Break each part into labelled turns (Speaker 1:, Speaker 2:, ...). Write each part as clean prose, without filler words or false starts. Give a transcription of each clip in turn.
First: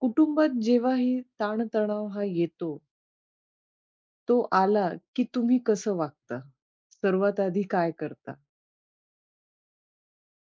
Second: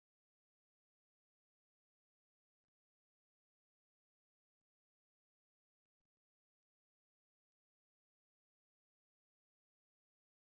Speaker 1: कुटुंबात जेव्हाही ताणतणाव हा येतो, तो आला की तुम्ही कसं वागता? सर्वात आधी काय करता?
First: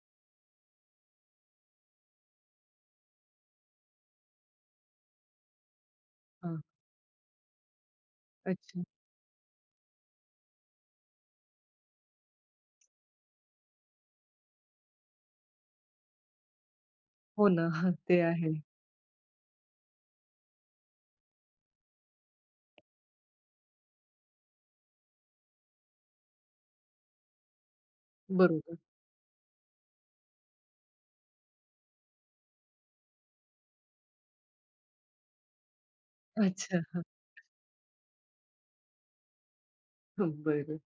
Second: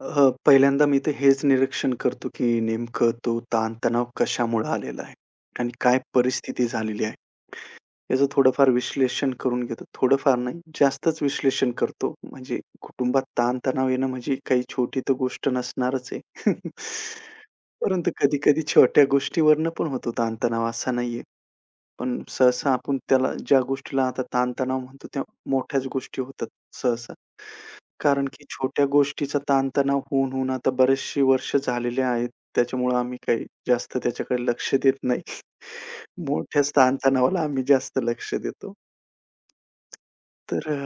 Speaker 2: अ, पहिल्यांदा मी तर हेच निरीक्षण करतो, की नेमकं तो ताण-तणाव कशामुळे आलेला आहे आणि काय
Speaker 1: हां,
Speaker 2: परिस्थिती झालेली आहे. याचं थोडंफार
Speaker 1: अच्छा.
Speaker 2: विश्लेषण करून घेतो. थोडंफार नाही, जास्तच विश्लेषण करतो. म्हणजे कुटुंबात ताण-तणाव येणं म्हणजे काही छोटी तर गोष्ट नसणारच आहे.
Speaker 1: हो ना. हां,
Speaker 2: परंतु
Speaker 1: ते आहे.
Speaker 2: कधी-कधी छोट्या गोष्टीवरनं पण होतो ताण असा नाहीये. पण सहसा आपण त्याला ज्या गोष्टीला आता ताणतणाव म्हणतो, त्या मोठ्याच गोष्टी होतात सहसा. कारण की
Speaker 1: बरोबर.
Speaker 2: छोट्या गोष्टीचा ताणतणाव होऊन आता बरेचशी वर्ष झालेली आहेत. त्याच्यामुळं आम्ही काही जास्त त्याच्याकडे लक्ष देत नाही. मोठ्याच
Speaker 1: अच्छा. हां,
Speaker 2: ताणतणावाला आम्ही जास्त लक्ष देतो. तर अ,
Speaker 1: बरं.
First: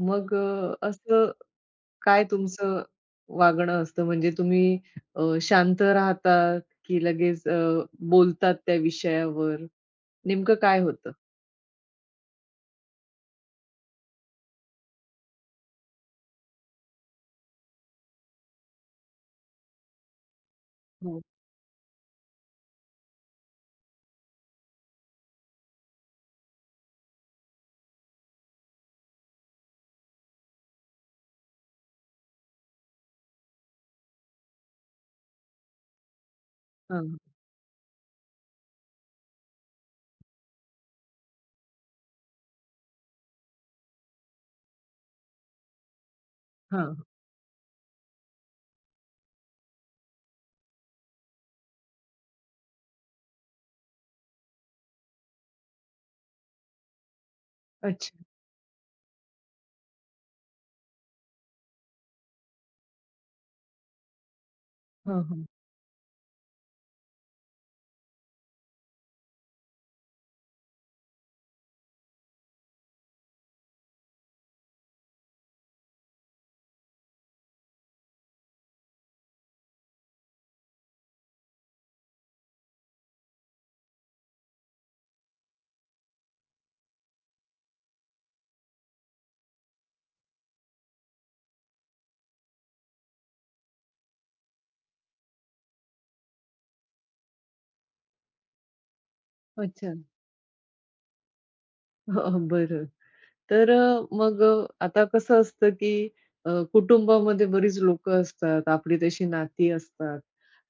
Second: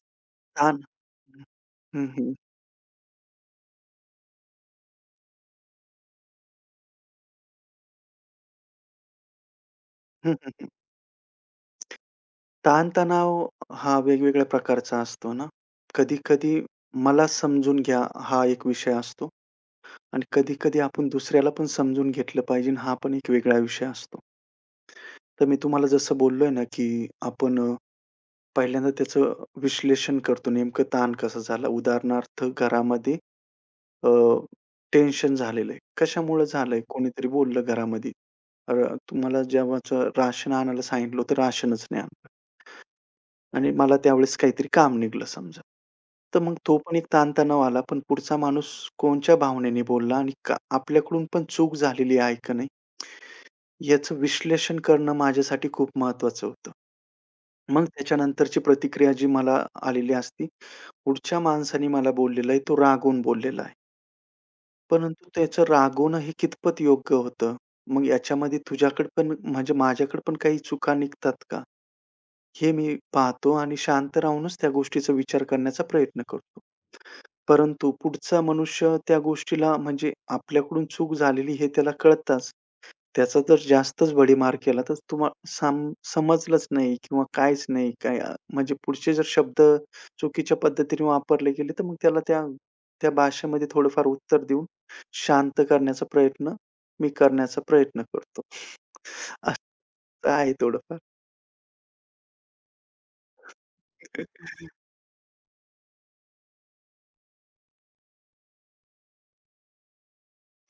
Speaker 1: मग
Speaker 2: ताण
Speaker 1: असं
Speaker 2: हं,
Speaker 1: काय
Speaker 2: हं.
Speaker 1: तुमचं वागणं असतं? म्हणजे तुम्ही अ, शांत राहतात की लगेच बोलतात त्या विषयावर?
Speaker 2: हं,
Speaker 1: नेमकं
Speaker 2: हं,
Speaker 1: काय होतं?
Speaker 2: ताणतणाव हा वेगवेगळ्या प्रकारचा असतो ना. कधी-कधी मला समजून घ्या हा एक विषय असतो. आणि कधी-कधी आपण
Speaker 1: हो.
Speaker 2: दुसऱ्याला पण समजून घेतलं पाहिजे. हा पण एक वेगळा विषय असतो. तर मी तुम्हाला जसं बोललोय ना, की आपण पहिल्यांदा त्याचं विश्लेषण करतो. नेमकं ताण कसा झाला? उदाहरणार्थ घरामध्ये अ, टेन्शन झालेलं आहे. कशामुळं झालंय?
Speaker 1: हां,
Speaker 2: कोणीतरी बोललं घरामध्ये. अ, तुम्हाला जेव्हाचं राशन आणायला सांगितलं होतं, राशनच नाही आणलं. आणि मला त्यावेळेस काहीतरी काम निघालं समजा. तर मग तो
Speaker 1: हां.
Speaker 2: पण एक ताणतणाव आला, पण पुढचा माणूस कोणच्या भावनेने बोलला आणि का आपल्याकडून पण चूक झालेली आहे का नाही, याचं विश्लेषण करणं माझ्यासाठी खूप महत्त्वाचं होतं. मग
Speaker 1: अच्छा.
Speaker 2: त्याच्यानंतरची प्रतिक्रिया जी मला आलेली असती, पुढच्या माणसाने मला बोललेला आहे, तो रागवून बोललेला आहे.
Speaker 1: हां,
Speaker 2: परंतु
Speaker 1: हां.
Speaker 2: त्याचं रागवणं हे कितपत योग्य होतं? मग याच्यामध्ये तुझ्याकडे पण म्हणजे माझ्याकडे पण काही चुका निघतात का? हे मी पाहतो आणि शांत राहूनच त्या गोष्टीचा विचार करण्याचा प्रयत्न करतो. परंतु पुढचा मनुष्य त्या गोष्टीला म्हणजे आपल्याकडून चूक झालेली हे त्याला कळताच, त्याचा जर जास्तच भडीमार केला तर तुम्हा सम समजलंच नाही किंवा काहीच नाही. काय म्हणजे पुढचे जर शब्द चुकीच्या पद्धतीने वापरले गेले, तर मग त्याला त्या त्या भाषेमध्ये थोडंफार उत्तर देऊन शांत करण्याचा प्रयत्न मी करण्याचा प्रयत्न करतो. असं
Speaker 1: अच्छा.
Speaker 2: आहे थोडंफार.
Speaker 1: हं, हं. बरं. तर मग आता कसं असतं, की कुटुंबामध्ये बरीच लोकं असतात, आपली तशी नाती असतात.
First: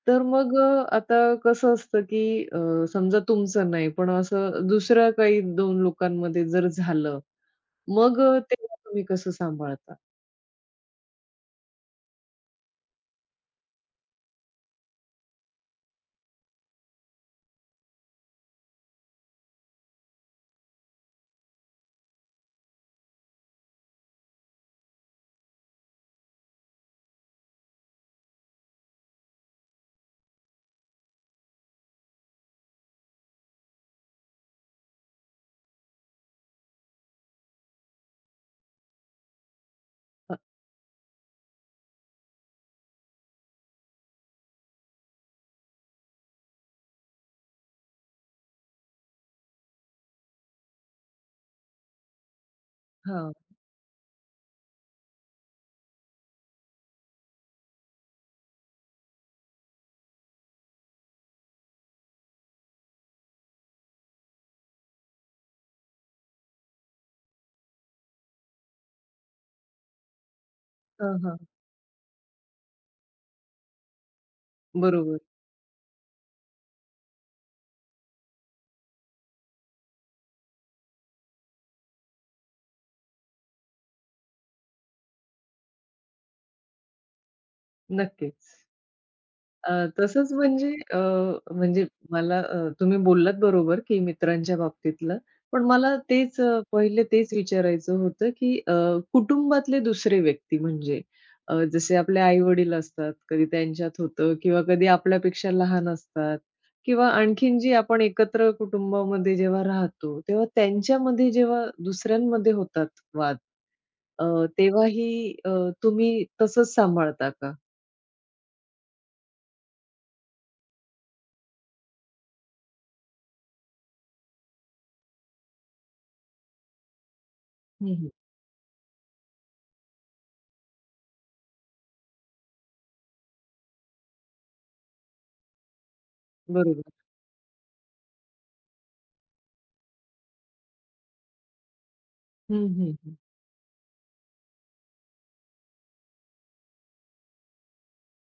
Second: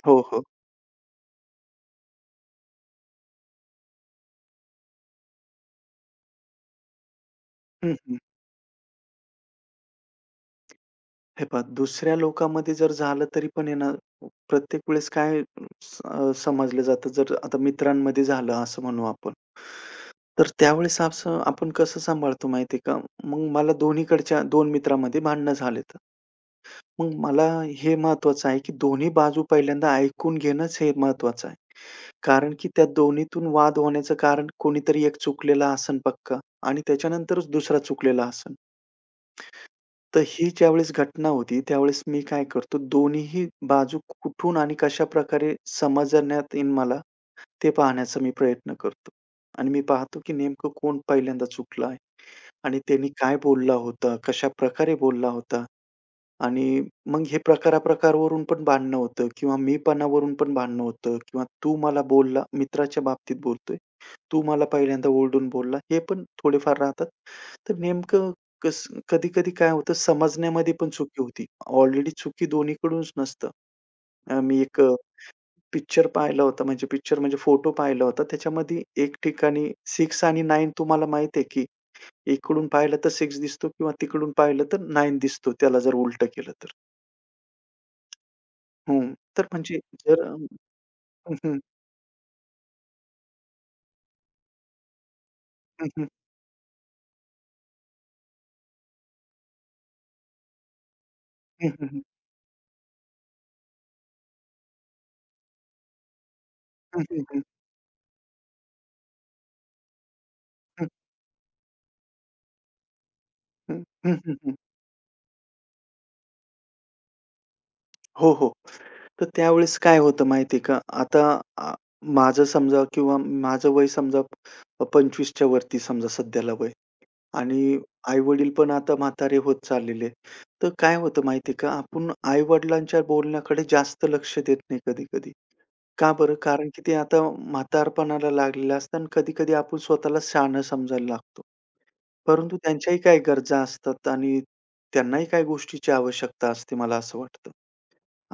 Speaker 2: हो,
Speaker 1: तर
Speaker 2: हो.
Speaker 1: मग आता कसं असतं, की अ, समजा तुमचं नाही, पण असं दुसऱ्या काही 2 लोकांमध्ये जर झालं,
Speaker 2: हं, हं.
Speaker 1: मग तेव्हा तुम्ही कसं सांभाळता?
Speaker 2: हे पहा, दुसऱ्या लोकामध्ये जर झालं तरी पण आहे ना, प्रत्येक वेळेस काय समजलं जातं, जर आता मित्रांमध्ये झालं असं म्हणू आपण. तर त्यावेळेस असं आपण कसं सांभाळतो माहिती आहे का? मग मला दोन्हीकडच्या दोन मित्रामध्ये भांडणं झाले तर. मग मला हे महत्वाचं आहे, की दोन्ही बाजू पहिल्यांदा ऐकून घेणंच हे महत्वाचं आहे. कारण की त्या दोन्हीतून वाद होण्याचं कारण कोणीतरी एक चुकलेला असेल पक्का आणि त्याच्यानंतरच दुसरा चुकलेला असेल. तर
Speaker 1: अ,
Speaker 2: ही ज्यावेळेस घटना होती, त्यावेळेस मी काय करतो, दोन्हीही बाजू कुठून आणि कशा प्रकारे समजण्यात येईल मला, ते पाहण्याचा मी प्रयत्न करतो. आणि मी पाहतो की नेमकं कोण पहिल्यांदा चुकलं आहे आणि त्यांनी
Speaker 1: हां.
Speaker 2: काय बोलला होता, कशाप्रकारे बोलला होता. आणि मग हे प्रकारा-प्रकारवरून पण भांडणं होतं किंवा मीपणावरून पण भांडणं होतं किंवा तू मला बोलला मित्राच्या बाबतीत बोलतोय. तू मला पहिल्यांदा ओरडून बोलला, हे पण थोडेफार राहतात. तर नेमकं कसं कधी-कधी काय होतं समजण्यामध्ये पण चुकी
Speaker 1: हां,
Speaker 2: होती. ऑलरेडी चुकी दोन्हीकडूनच नसतं. मी एक
Speaker 1: बरोबर.
Speaker 2: पिक्चर पाहिला होता म्हणजे पिक्चर म्हणजे फोटो पाहिला होता. त्याच्यामध्ये एक ठिकाणी 6 आणि 9 तुम्हाला माहिती आहे, की इकडून पाहिलं तर 6 दिसतो किंवा तिकडून पाहिलं तर 9 दिसतो त्याला जर उलटं केलं तर.
Speaker 1: नक्कीच.
Speaker 2: हो. तर
Speaker 1: अ,
Speaker 2: म्हणजे जर अ,
Speaker 1: तसंच म्हणजे
Speaker 2: हं, हं,
Speaker 1: म्हणजे मला तुम्ही बोललात बरोबर, की मित्रांच्या बाबतीतलं. पण
Speaker 2: हं,
Speaker 1: मला
Speaker 2: हं,
Speaker 1: तेच पहिले तेच विचारायचं होतं, की कुटुंबातले दुसरे व्यक्ती म्हणजे
Speaker 2: हं,
Speaker 1: जसे
Speaker 2: हं,
Speaker 1: आपले आई-वडील असतात, कधी त्यांच्यात होतं किंवा कधी आपल्यापेक्षा लहान असतात
Speaker 2: हं,
Speaker 1: किंवा
Speaker 2: हं, हं, हं,
Speaker 1: आणखीन जी आपण एकत्र कुटुंबामध्ये जेव्हा राहतो, तेव्हा
Speaker 2: हं,
Speaker 1: त्यांच्यामध्ये जेव्हा दुसऱ्यांमध्ये होतात वाद,
Speaker 2: हं, हं, हं,
Speaker 1: तेव्हाही तुम्ही तसंच सांभाळता का?
Speaker 2: हो, हो. तर त्यावेळेस काय होतं माहिती का, आता अ, माझं समजा किंवा माझं वय समजा 25च्या वरती समजा सध्याला वय आणि
Speaker 1: हं,
Speaker 2: आई-वडील पण आता म्हातारे होत चाललेले तर काय होतं माहिती का, आपण आई-वडिलांच्या बोलण्याकडे जास्त लक्ष देत नाही कधी-कधी. का बरं? कारण की
Speaker 1: बरोबर.
Speaker 2: ते आता म्हातारपणाला लागलेलं असतं आणि कधी-कधी आपण स्वतःला शहाणं समजायला लागतो.
Speaker 1: हं,
Speaker 2: परंतु
Speaker 1: हं,
Speaker 2: त्यांच्याही
Speaker 1: हं.
Speaker 2: काही गरजा असतात आणि त्यांनाही काही गोष्टीची आवश्यकता असते मला असं वाटतं.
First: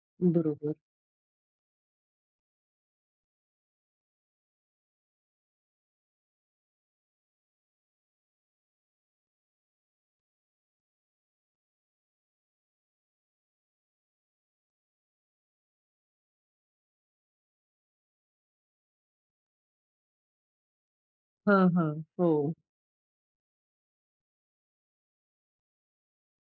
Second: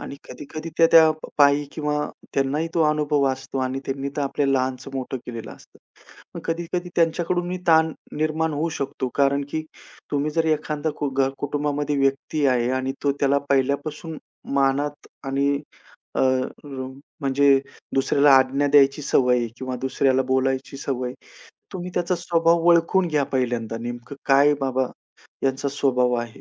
Speaker 2: आणि कधी-कधी
Speaker 1: बरोबर.
Speaker 2: त्या त्या पायी किंवा त्यांनाही तो अनुभव असतो आणि त्यांनी तर आपल्याला लहानचं मोठं केलेलं असतं. मग कधी-कधी त्यांच्याकडूनही ताण निर्माण होऊ शकतो. कारण की तुम्ही जर एखादा घर कुटुंबामध्ये व्यक्ती आहे आणि तो त्याला पहिल्यापासून मानात आणि अ, रूम म्हणजे दुसऱ्याला आज्ञा द्यायची सवय आहे किंवा दुसऱ्याला बोलायची सवय आहे.
Speaker 1: हां,
Speaker 2: तुम्ही
Speaker 1: हां.
Speaker 2: त्याचा
Speaker 1: हो.
Speaker 2: स्वभाव ओळखून घ्या पहिल्यांदा. नेमकं काय बाबा यांचा स्वभाव आहे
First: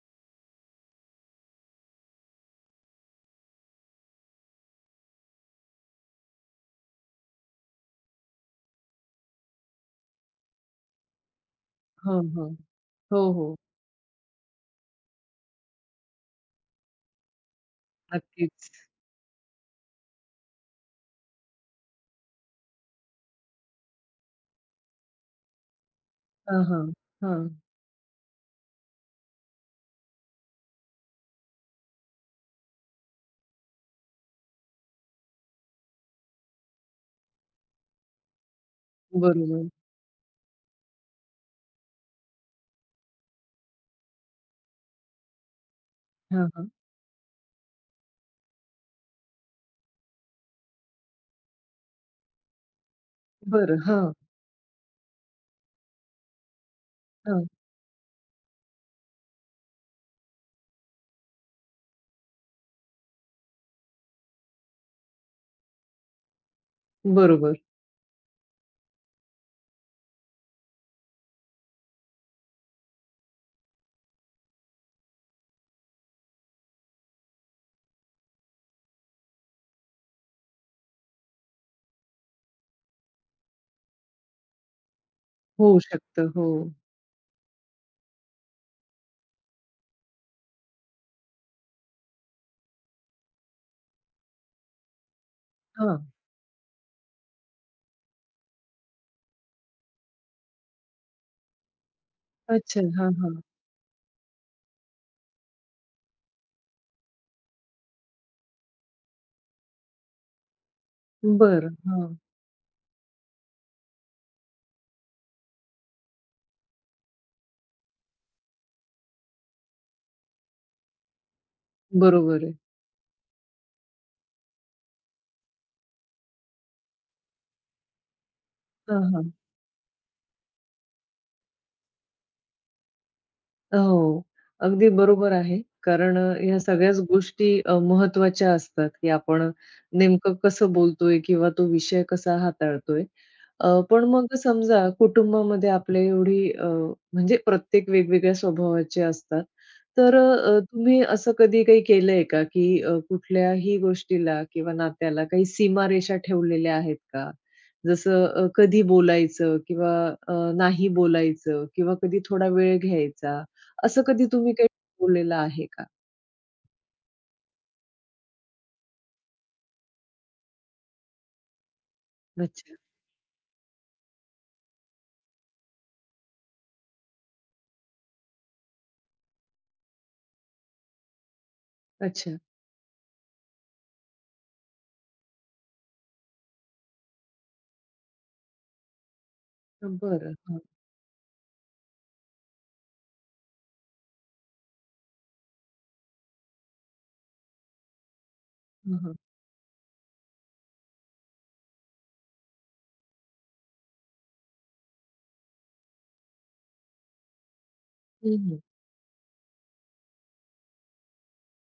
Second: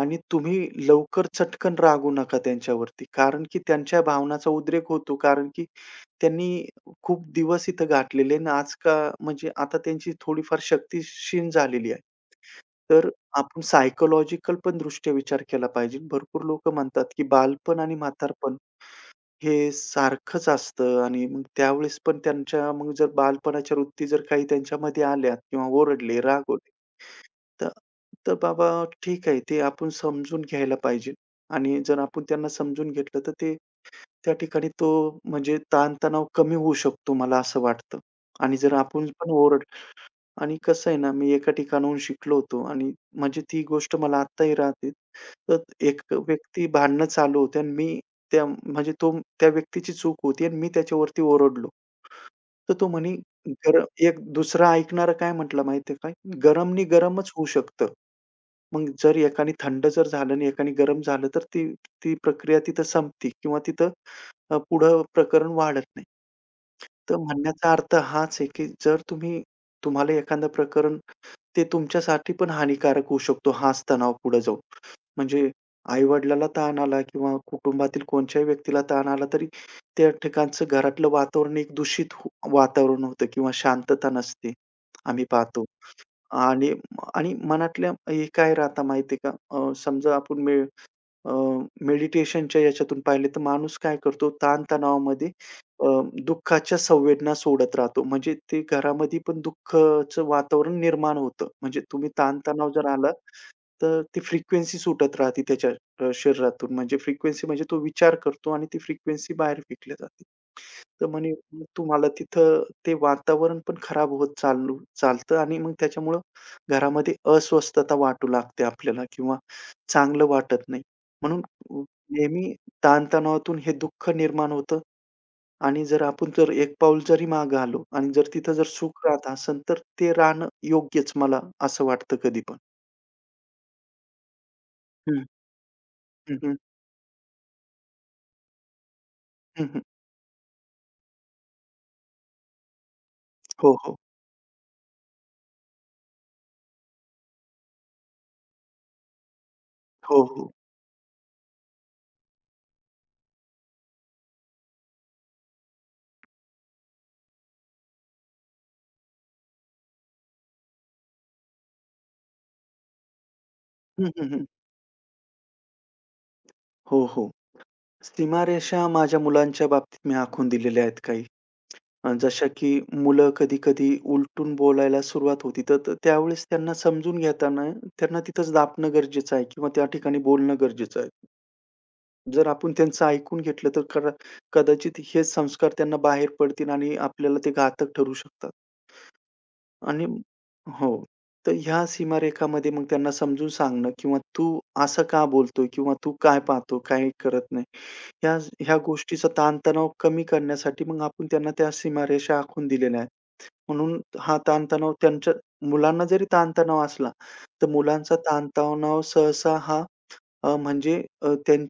Speaker 2: आणि तुम्ही लवकर चटकन रागू नका त्यांच्यावरती. कारण की त्यांच्या भावनांचा उद्रेक होतो. कारण की त्यांनी खूप दिवस इथं गाठलेले आणि आज का म्हणजे आता त्यांची थोडीफार शक्ती क्षीण झालेली आहे.
Speaker 1: हां, हां.
Speaker 2: तर
Speaker 1: हो, हो.
Speaker 2: आपण सायकॉलॉजिकल पण दृष्ट्या विचार केला पाहिजे. भरपूर लोकं म्हणतात की बालपण आणि म्हातारपण
Speaker 1: नक्कीच.
Speaker 2: हे सारखंच असतं आणि मग त्यावेळेस पण त्यांच्या मग जर बालपणाच्या वृत्ती जर काही त्यांच्यामध्ये आल्या किंवा ओरडले,
Speaker 1: हां,
Speaker 2: रागवले,
Speaker 1: हां. हां.
Speaker 2: तर तर बाबा ठीक आहे, ते आपण समजून घ्यायला पाहिजे आणि जर आपण त्यांना समजून घेतलं, तर ते त्या ठिकाणी तो म्हणजे ताणतणाव कमी होऊ शकतो, मला असं वाटतं आणि जर आपण पण
Speaker 1: बरोबर.
Speaker 2: ओरडलं आणि कसं आहे ना, मी एका ठिकाणाहून शिकलो होतो आणि म्हणजे ती गोष्ट मला आत्ताही राहते. तर एक
Speaker 1: हां,
Speaker 2: व्यक्ती
Speaker 1: हां.
Speaker 2: भांडणं चालू होते आणि मी त्या म्हणजे तो त्या व्यक्तीची चूक होती आणि मी त्याच्यावरती ओरडलो. तर तो म्हणे
Speaker 1: बरं.
Speaker 2: गरम
Speaker 1: हां,
Speaker 2: एक दुसरा ऐकणारा काय म्हटला माहिती आहे काय? गरमनी गरमच होऊ
Speaker 1: हां.
Speaker 2: शकतं. मग जर एकाने थंड जर झालं आणि एकाने गरम झालं, तर ती ती प्रक्रिया तिथं संपते किंवा तिथं पुढं प्रकरण वाढत नाही. तर
Speaker 1: बरोबर.
Speaker 2: म्हणण्याचा अर्थ हाच आहे, की जर तुम्ही तुम्हाला एखादं प्रकरण ते तुमच्यासाठी पण हानिकारक होऊ शकतो हाच तणाव पुढे जाऊन. म्हणजे आई-वडिलाला ताण आला किंवा कुटुंबातील कोणत्याही व्यक्तीला ताण आला तरी त्या ठिकाणचं घरातलं वातावरण एक दूषित हो वातावरण होतं किंवा शांतता नसते. आम्ही पाहतो
Speaker 1: होऊ शकतं. हो.
Speaker 2: आणि आणि मनातल्या हे काय राहतं माहिती आहे का? समजा आपण अ, मेडिटेशनच्या याच्यातून पाहिले तर माणूस काय करतो ताणतणावामध्ये अ,
Speaker 1: हां.
Speaker 2: दुःखाच्या संवेदना सोडत राहतो. म्हणजे ते घरामध्ये पण दुःखाचं वातावरण निर्माण होतं. म्हणजे तुम्ही ताणतणाव
Speaker 1: अच्छा.
Speaker 2: जर
Speaker 1: हां,
Speaker 2: आला
Speaker 1: हां.
Speaker 2: तर ती फ्रिक्वेन्सी सुटत राहते त्याच्या शरीरातून. म्हणजे फ्रिक्वेन्सी म्हणजे तो विचार करतो आणि ती फ्रिक्वेन्सी बाहेर फेकली जाते. तर म्हणे मग
Speaker 1: बरं.
Speaker 2: तुम्हाला
Speaker 1: हां.
Speaker 2: तिथं ते वातावरण पण खराब होत चालतं आणि मग त्याच्यामुळं घरामध्ये अस्वस्थता वाटू लागते आपल्याला किंवा चांगलं वाटत नाही. म्हणून
Speaker 1: बरोबर
Speaker 2: नेहमी
Speaker 1: आहे.
Speaker 2: ताणतणावातून हे दुःख निर्माण होतं आणि जर आपण जर एक पाऊल जरी मागे आलो आणि जर तिथं जर
Speaker 1: हां,
Speaker 2: सुख राहत
Speaker 1: हां.
Speaker 2: असेल, तर ते राहणं योग्यच मला असं वाटतं कधी पण.
Speaker 1: हो. अगदी
Speaker 2: हं.
Speaker 1: बरोबर आहे. कारण
Speaker 2: हं, हं.
Speaker 1: ह्या सगळ्याच गोष्टी महत्त्वाच्या असतात, की आपण
Speaker 2: हं, हं.
Speaker 1: नेमकं कसं बोलतोय किंवा तो विषय कसा हाताळतोय.
Speaker 2: हो, हो.
Speaker 1: पण मग समजा कुटुंबामध्ये आपल्या एवढी म्हणजे प्रत्येक वेगवेगळ्या स्वभावाचे असतात. तर
Speaker 2: हो, हो.
Speaker 1: तुम्ही असं कधी काही केलंय का, की कुठल्याही गोष्टीला किंवा नात्याला काही सीमारेषा ठेवलेल्या आहेत का? जसं कधी बोलायचं किंवा नाही बोलायचं किंवा कधी थोडा वेळ घ्यायचा, असं
Speaker 2: हं,
Speaker 1: कधी
Speaker 2: हं, हं.
Speaker 1: तुम्ही काही ठरवलेलं आहे का?
Speaker 2: हो, हो. सीमारेषा माझ्या मुलांच्या बाबतीत मी आखून दिलेल्या आहेत काही. जशा की
Speaker 1: अच्छा,
Speaker 2: मुलं कधी-कधी उलटून बोलायला सुरुवात होती, तर तर त्यावेळेस त्यांना समजून घेताना त्यांना तिथंच दाबणं गरजेचं आहे किंवा त्या ठिकाणी बोलणं गरजेचं आहे.
Speaker 1: अच्छा.
Speaker 2: जर आपण त्यांचं ऐकून घेतलं तर कदाचित हेच संस्कार त्यांना बाहेर पडतील आणि आपल्याला ते घातक ठरू शकतात. आणि
Speaker 1: बरं. हां,
Speaker 2: हो. तर ह्या सीमारेखामध्ये मग त्यांना समजून सांगणं किंवा तू असं का बोलतोय किंवा तू काय पाहतो, काय करत नाही. ह्या ह्या
Speaker 1: हां, हां.
Speaker 2: गोष्टीचा ताणतणाव कमी करण्यासाठी मग आपण त्यांना त्या सीमारेषा आखून दिलेल्या आहेत. म्हणून हा ताणतणाव त्यांच्या मुलांना जरी ताणतणाव असला, तर मुलांचा
Speaker 1: हं, हं.
Speaker 2: ताणतणाव सहसा हा अ, म्हणजे अ, त्यां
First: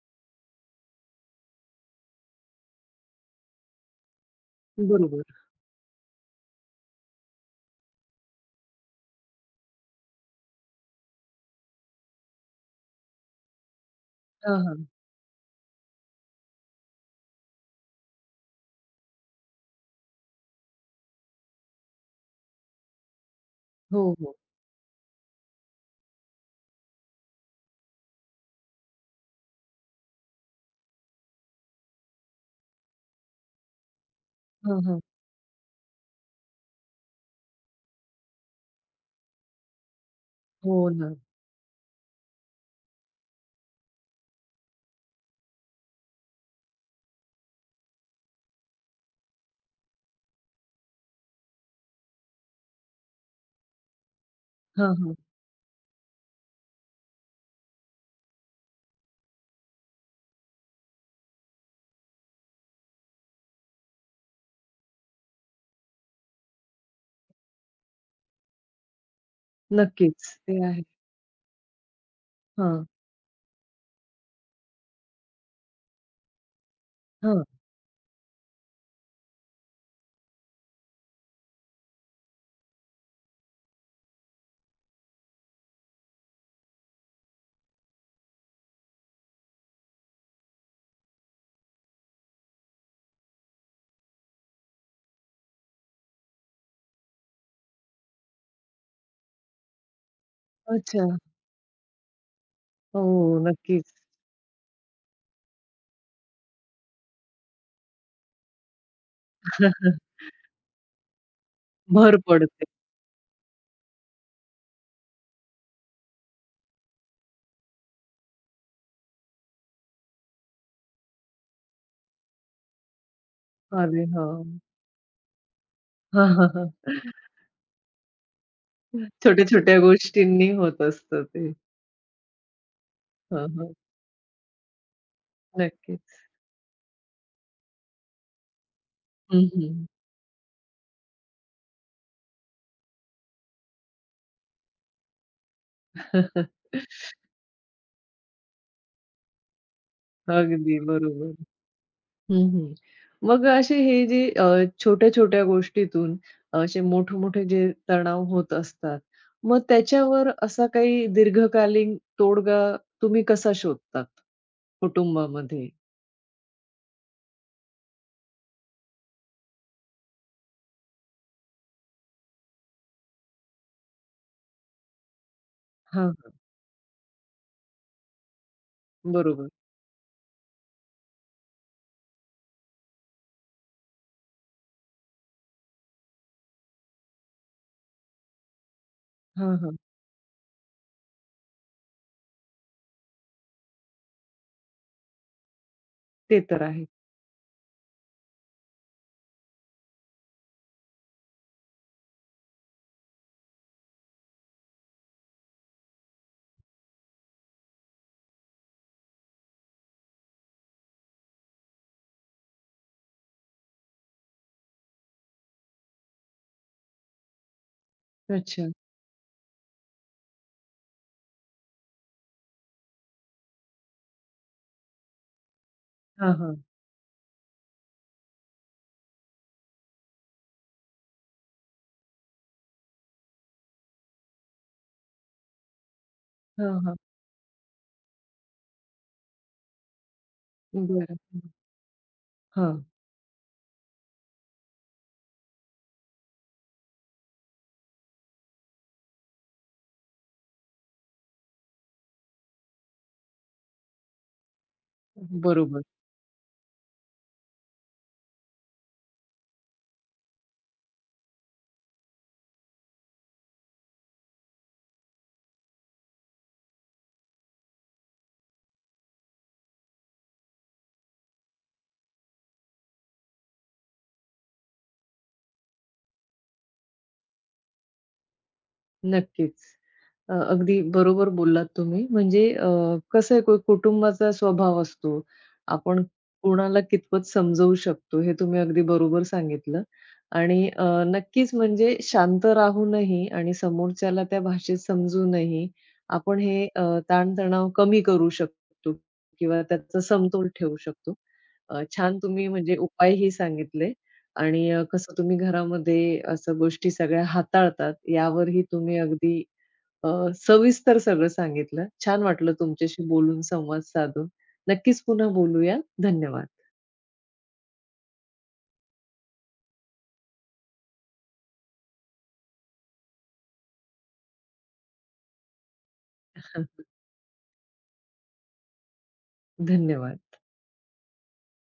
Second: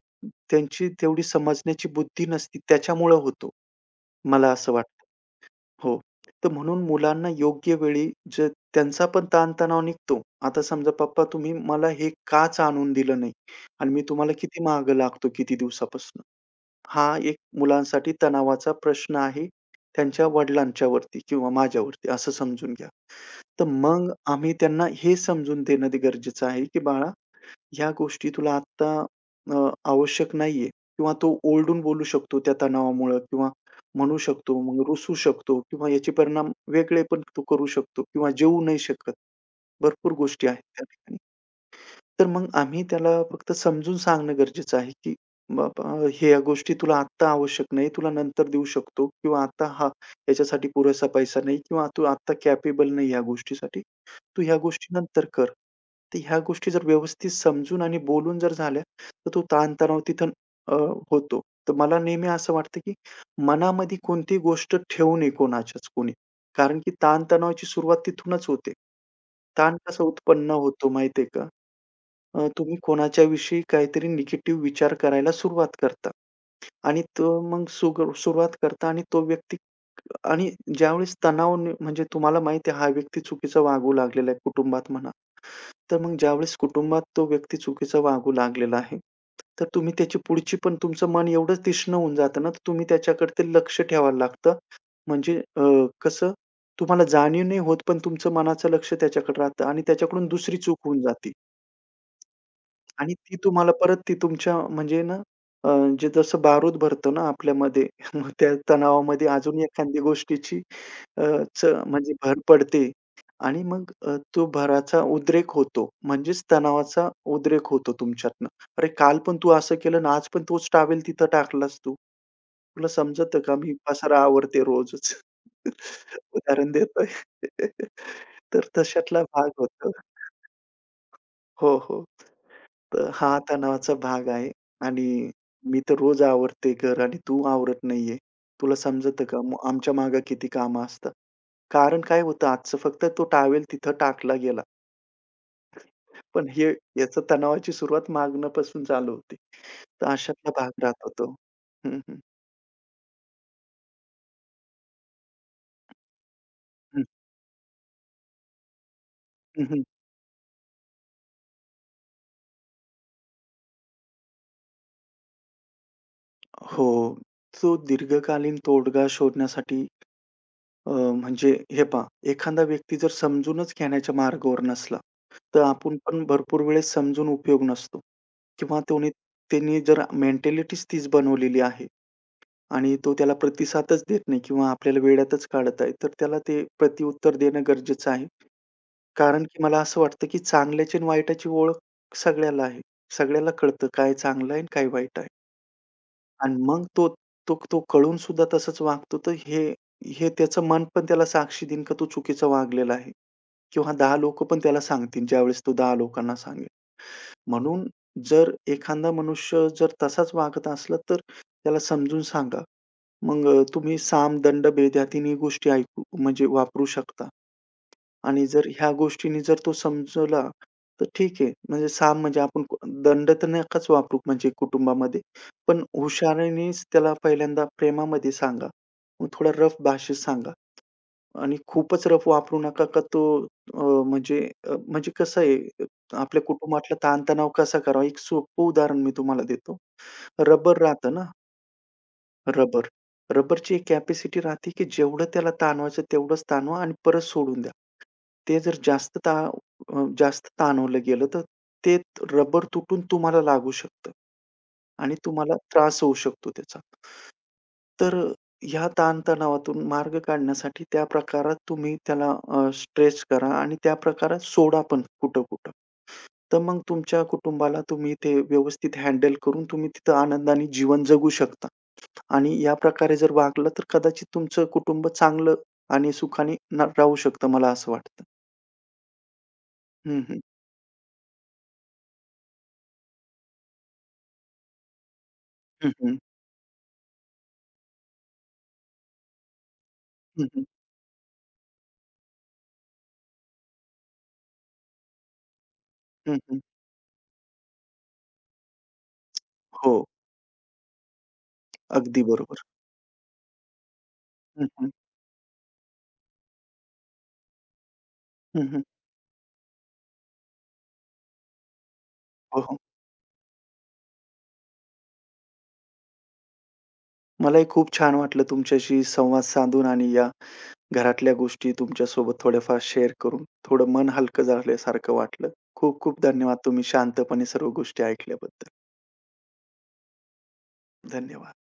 Speaker 2: त्यांची तेवढी समजण्याची बुद्धी नसती त्याच्यामुळं होतो. मला असं वाटतं.
Speaker 1: बरोबर.
Speaker 2: हो. तर म्हणून मुलांना योग्य वेळी जे त्यांचा पण ताणतणाव निघतो. आता समजा "पप्पा तुम्ही मला हे काच आणून दिलं नाही आणि मी तुम्हाला
Speaker 1: हां,
Speaker 2: किती
Speaker 1: हां.
Speaker 2: मागं लागतो किती दिवसापासून." हा एक मुलांसाठी तणावाचा प्रश्न आहे त्यांच्या वडिलांच्यावरती किंवा माझ्यावरती असं समजून घ्या. तर मग
Speaker 1: हो, हो.
Speaker 2: आम्ही त्यांना हे समजून देणं ते गरजेचं आहे, की "बाळा ह्या गोष्टी तुला आत्ता आवश्यक नाहीये किंवा तो ओरडून बोलू शकतो त्या तणावामुळं किंवा म्हणू शकतो,
Speaker 1: हां,
Speaker 2: मग
Speaker 1: हां.
Speaker 2: रुसू शकतो किंवा याचे परिणाम वेगळे पण तो करू शकतो किंवा जेवू नाही शकत. भरपूर गोष्टी आहेत त्या
Speaker 1: हो ना.
Speaker 2: ठिकाणी. तर मग आम्ही त्याला फक्त समजून सांगणं गरजेचं आहे, की "बाबा ह्या गोष्टी तुला आत्ता आवश्यक नाही, तुला नंतर देऊ शकतो किंवा आता हा याच्यासाठी पुरेसा पैसा नाही किंवा तू आत्ता कॅपेबल नाही ह्या गोष्टीसाठी. तू ह्या
Speaker 1: हां,
Speaker 2: गोष्टी
Speaker 1: हां.
Speaker 2: नंतर कर. तर ह्या गोष्टी जर व्यवस्थित समजून आणि बोलून जर झाल्या, तर तो ताणतणाव तिथं अ, होतो. तर मला नेहमी असं वाटतं, की मनामध्ये कोणती गोष्ट ठेवू नये कोणाच्याच कोणी. कारण की ताणतणावाची सुरुवात तिथूनच होते. ताण कसा
Speaker 1: नक्कीच.
Speaker 2: उत्पन्न
Speaker 1: ते आहे.
Speaker 2: होतो माहिती का? तुम्ही
Speaker 1: हां,
Speaker 2: कोणाच्याविषयी काहीतरी निगेटिव्ह विचार करायला सुरुवात करता. आणि तो
Speaker 1: हां.
Speaker 2: मग सुरुवात करता आणि तो व्यक्ती आणि ज्यावेळेस तणाव नि म्हणजे तुम्हाला माहिती आहे हा व्यक्ती चुकीचा वागू लागलेला आहे कुटुंबात म्हणा. तर मग ज्यावेळेस कुटुंबात तो व्यक्ती चुकीचा वागू लागलेला आहे, तर तुम्ही त्याची पुढची पण तुमचं मन एवढं तीक्ष्ण होऊन जातं ना, तर तुम्ही त्याच्याकडे ते लक्ष ठेवायला लागतं. म्हणजे अ, कसं तुम्हाला जाणीव नाही होत, पण तुमचं मनाचं लक्ष त्याच्याकडे राहतं आणि त्याच्याकडून दुसरी चूक होऊन
Speaker 1: अच्छा.
Speaker 2: जाते.
Speaker 1: हो,
Speaker 2: आणि ती तुम्हाला
Speaker 1: नक्कीच.
Speaker 2: परत ती तुमच्या म्हणजे ना अ, जे जसं बारूद भरतं ना आपल्यामध्ये मग त्या तणावामध्ये अजून एखाद्या गोष्टीची अ, च म्हणजे
Speaker 1: भर
Speaker 2: भर
Speaker 1: पडते.
Speaker 2: पडते आणि मग तो भराचा उद्रेक होतो. म्हणजेच तणावाचा उद्रेक होतो तुमच्यातनं. "अरे, काल पण तू असं केलं आणि आज पण तोच टॉवेल तिथं टाकलास तू. तुला समजतं का मी
Speaker 1: अरे
Speaker 2: पसारा
Speaker 1: हां.
Speaker 2: आवरते रोजच."
Speaker 1: हां, हां,
Speaker 2: उदाहरण
Speaker 1: हां.
Speaker 2: देतोय. तर तशातला भाग
Speaker 1: छोट्या-छोट्या
Speaker 2: होतो.
Speaker 1: गोष्टींनी होत असतं ते.
Speaker 2: हो, हो. तर हा
Speaker 1: हां, हां.
Speaker 2: तणावाचा भाग आहे आणि मी तर रोज
Speaker 1: नक्कीच.
Speaker 2: आवरते घर आणि तू आवरत नाहीये. तुला समजतं का?
Speaker 1: हं,
Speaker 2: मग
Speaker 1: हं.
Speaker 2: आमच्या मागे किती कामं असतात. कारण काय होतं आजचं फक्त तो टॉवेल तिथं टाकला गेला. पण हे याचा तणावाची सुरुवात मागण्यापासून चालू होते. तर अशातला
Speaker 1: अगदी
Speaker 2: भाग राहतो
Speaker 1: बरोबर.
Speaker 2: तो. हं, हं.
Speaker 1: हं, हं. मग असे हे जे छोट्या-छोट्या गोष्टीतून असे
Speaker 2: हं,
Speaker 1: मोठे-मोठे जे तणाव होत असतात, मग
Speaker 2: हं,
Speaker 1: त्याच्यावर असा काही दीर्घकालीन तोडगा तुम्ही कसा शोधतात कुटुंबामध्ये?
Speaker 2: हो. तो दीर्घकालीन तोडगा शोधण्यासाठी म्हणजे हे पहा, एखादा व्यक्ती जर समजूनच घेण्याच्या मार्गावर नसला, तर आपण
Speaker 1: हां.
Speaker 2: पण भरपूर वेळेस समजून उपयोग नसतो किंवा त्याने
Speaker 1: बरोबर.
Speaker 2: त्यांनी जर मेंटॅलिटीच तीच बनवलेली आहे आणि तो त्याला प्रतिसादच देत नाही किंवा आपल्याला वेड्यातच काढत आहे, तर त्याला ते प्रत्युत्तर देणं गरजेचं आहे. कारण
Speaker 1: हां,
Speaker 2: की
Speaker 1: हां.
Speaker 2: मला असं वाटतं, की चांगल्याची आणि वाईटाची ओळख सगळ्याला आहे. सगळ्याला कळतं काय चांगलं आहे आणि काय वाईट आहे.
Speaker 1: ते
Speaker 2: आणि
Speaker 1: तर
Speaker 2: मग
Speaker 1: आहे.
Speaker 2: तो तो तो कळून सुद्धा तसंच वागतो, तर हे हे त्याचं मन पण त्याला साक्षी देईन का तू चुकीचं वागलेला आहे किंवा 10 लोकं पण त्याला सांगतील ज्यावेळेस तो 10 लोकांना सांगेल. म्हणून जर एखादा मनुष्य जर तसाच वागत असला, तर त्याला समजून सांगा. मग तुम्ही साम, दंडभेद या तिन्ही गोष्टी ऐकू म्हणजे वापरू शकता. आणि जर
Speaker 1: अच्छा.
Speaker 2: ह्या गोष्टींनी जर तो समजला, तर ठीक आहे. म्हणजे साम म्हणजे आपण दंड तर नकाच वापरू म्हणजे कुटुंबामध्ये. पण
Speaker 1: हां, हां.
Speaker 2: हुशारीनेच त्याला पहिल्यांदा प्रेमामध्ये सांगा. मग थोडा रफ भाषेत सांगा. आणि खूपच रफ वापरू नका का तो अ, म्हणजे म्हणजे कसं आहे आपल्या
Speaker 1: हां,
Speaker 2: कुटुंबातला
Speaker 1: हां.
Speaker 2: ताणतणाव कसा करावा? एक सोपं उदाहरण मी तुम्हाला देतो. रबर राहतं ना,
Speaker 1: बरं. हां.
Speaker 2: रबर. रबरची एक कॅपॅसिटी राहते, की जेवढं त्याला ताणवायचं तेवढंच ताणवा आणि परत सोडून द्या. ते जर जास्त ताणवलं गेलं, तर ते रबर तुटून तुम्हाला लागू शकतं आणि तुम्हाला
Speaker 1: बरोबर.
Speaker 2: त्रास होऊ शकतो त्याचा. तर ह्या ताणतणावातून मार्ग काढण्यासाठी त्या प्रकारात तुम्ही त्याला स्ट्रेच करा आणि त्या प्रकारात सोडा पण कुठं-कुठं. तर मग तुमच्या कुटुंबाला तुम्ही ते व्यवस्थित हँडल करून तुम्ही तिथं आनंदाने जीवन जगू शकता आणि या प्रकारे जर वागलं तर कदाचित तुमचं कुटुंब चांगलं आणि सुखाने न राहू शकतं मला असं वाटतं.
Speaker 1: नक्कीच.
Speaker 2: हं, हं.
Speaker 1: अगदी बरोबर बोललात तुम्ही. म्हणजे कसं आहे कुटुंबाचा स्वभाव असतो.
Speaker 2: हं,
Speaker 1: आपण
Speaker 2: हं.
Speaker 1: कोणाला कितपत समजवू शकतो हे तुम्ही अगदी बरोबर सांगितलं.
Speaker 2: हं,
Speaker 1: आणि
Speaker 2: हं.
Speaker 1: नक्कीच म्हणजे शांत राहूनही आणि समोरच्याला त्या भाषेत समजूनही आपण
Speaker 2: हं,
Speaker 1: हे ताणतणाव कमी करू शकतो किंवा
Speaker 2: हो.
Speaker 1: त्याचा समतोल ठेवू शकतो. छान
Speaker 2: अगदी
Speaker 1: तुम्ही
Speaker 2: बरोबर.
Speaker 1: म्हणजे उपायही सांगितले आणि
Speaker 2: हं, हं.
Speaker 1: कसं तुम्ही घरामध्ये असं गोष्टी सगळ्या हाताळतात यावरही
Speaker 2: हं, हं.
Speaker 1: तुम्ही अगदी अ, सविस्तर सगळं सांगितलं. छान वाटलं
Speaker 2: हो, हो.
Speaker 1: तुमच्याशी बोलून, संवाद साधून. नक्कीच पुन्हा बोलूया. धन्यवाद.
Speaker 2: मलाही खूप छान वाटलं तुमच्याशी संवाद साधून आणि या घरातल्या गोष्टी तुमच्यासोबत थोड्याफार शेअर करून थोडं मन हलकं झाल्यासारखं वाटलं. खूप खूप धन्यवाद तुम्ही शांतपणे सर्व गोष्टी ऐकल्याबद्दल.
Speaker 1: धन्यवाद.
Speaker 2: धन्यवाद.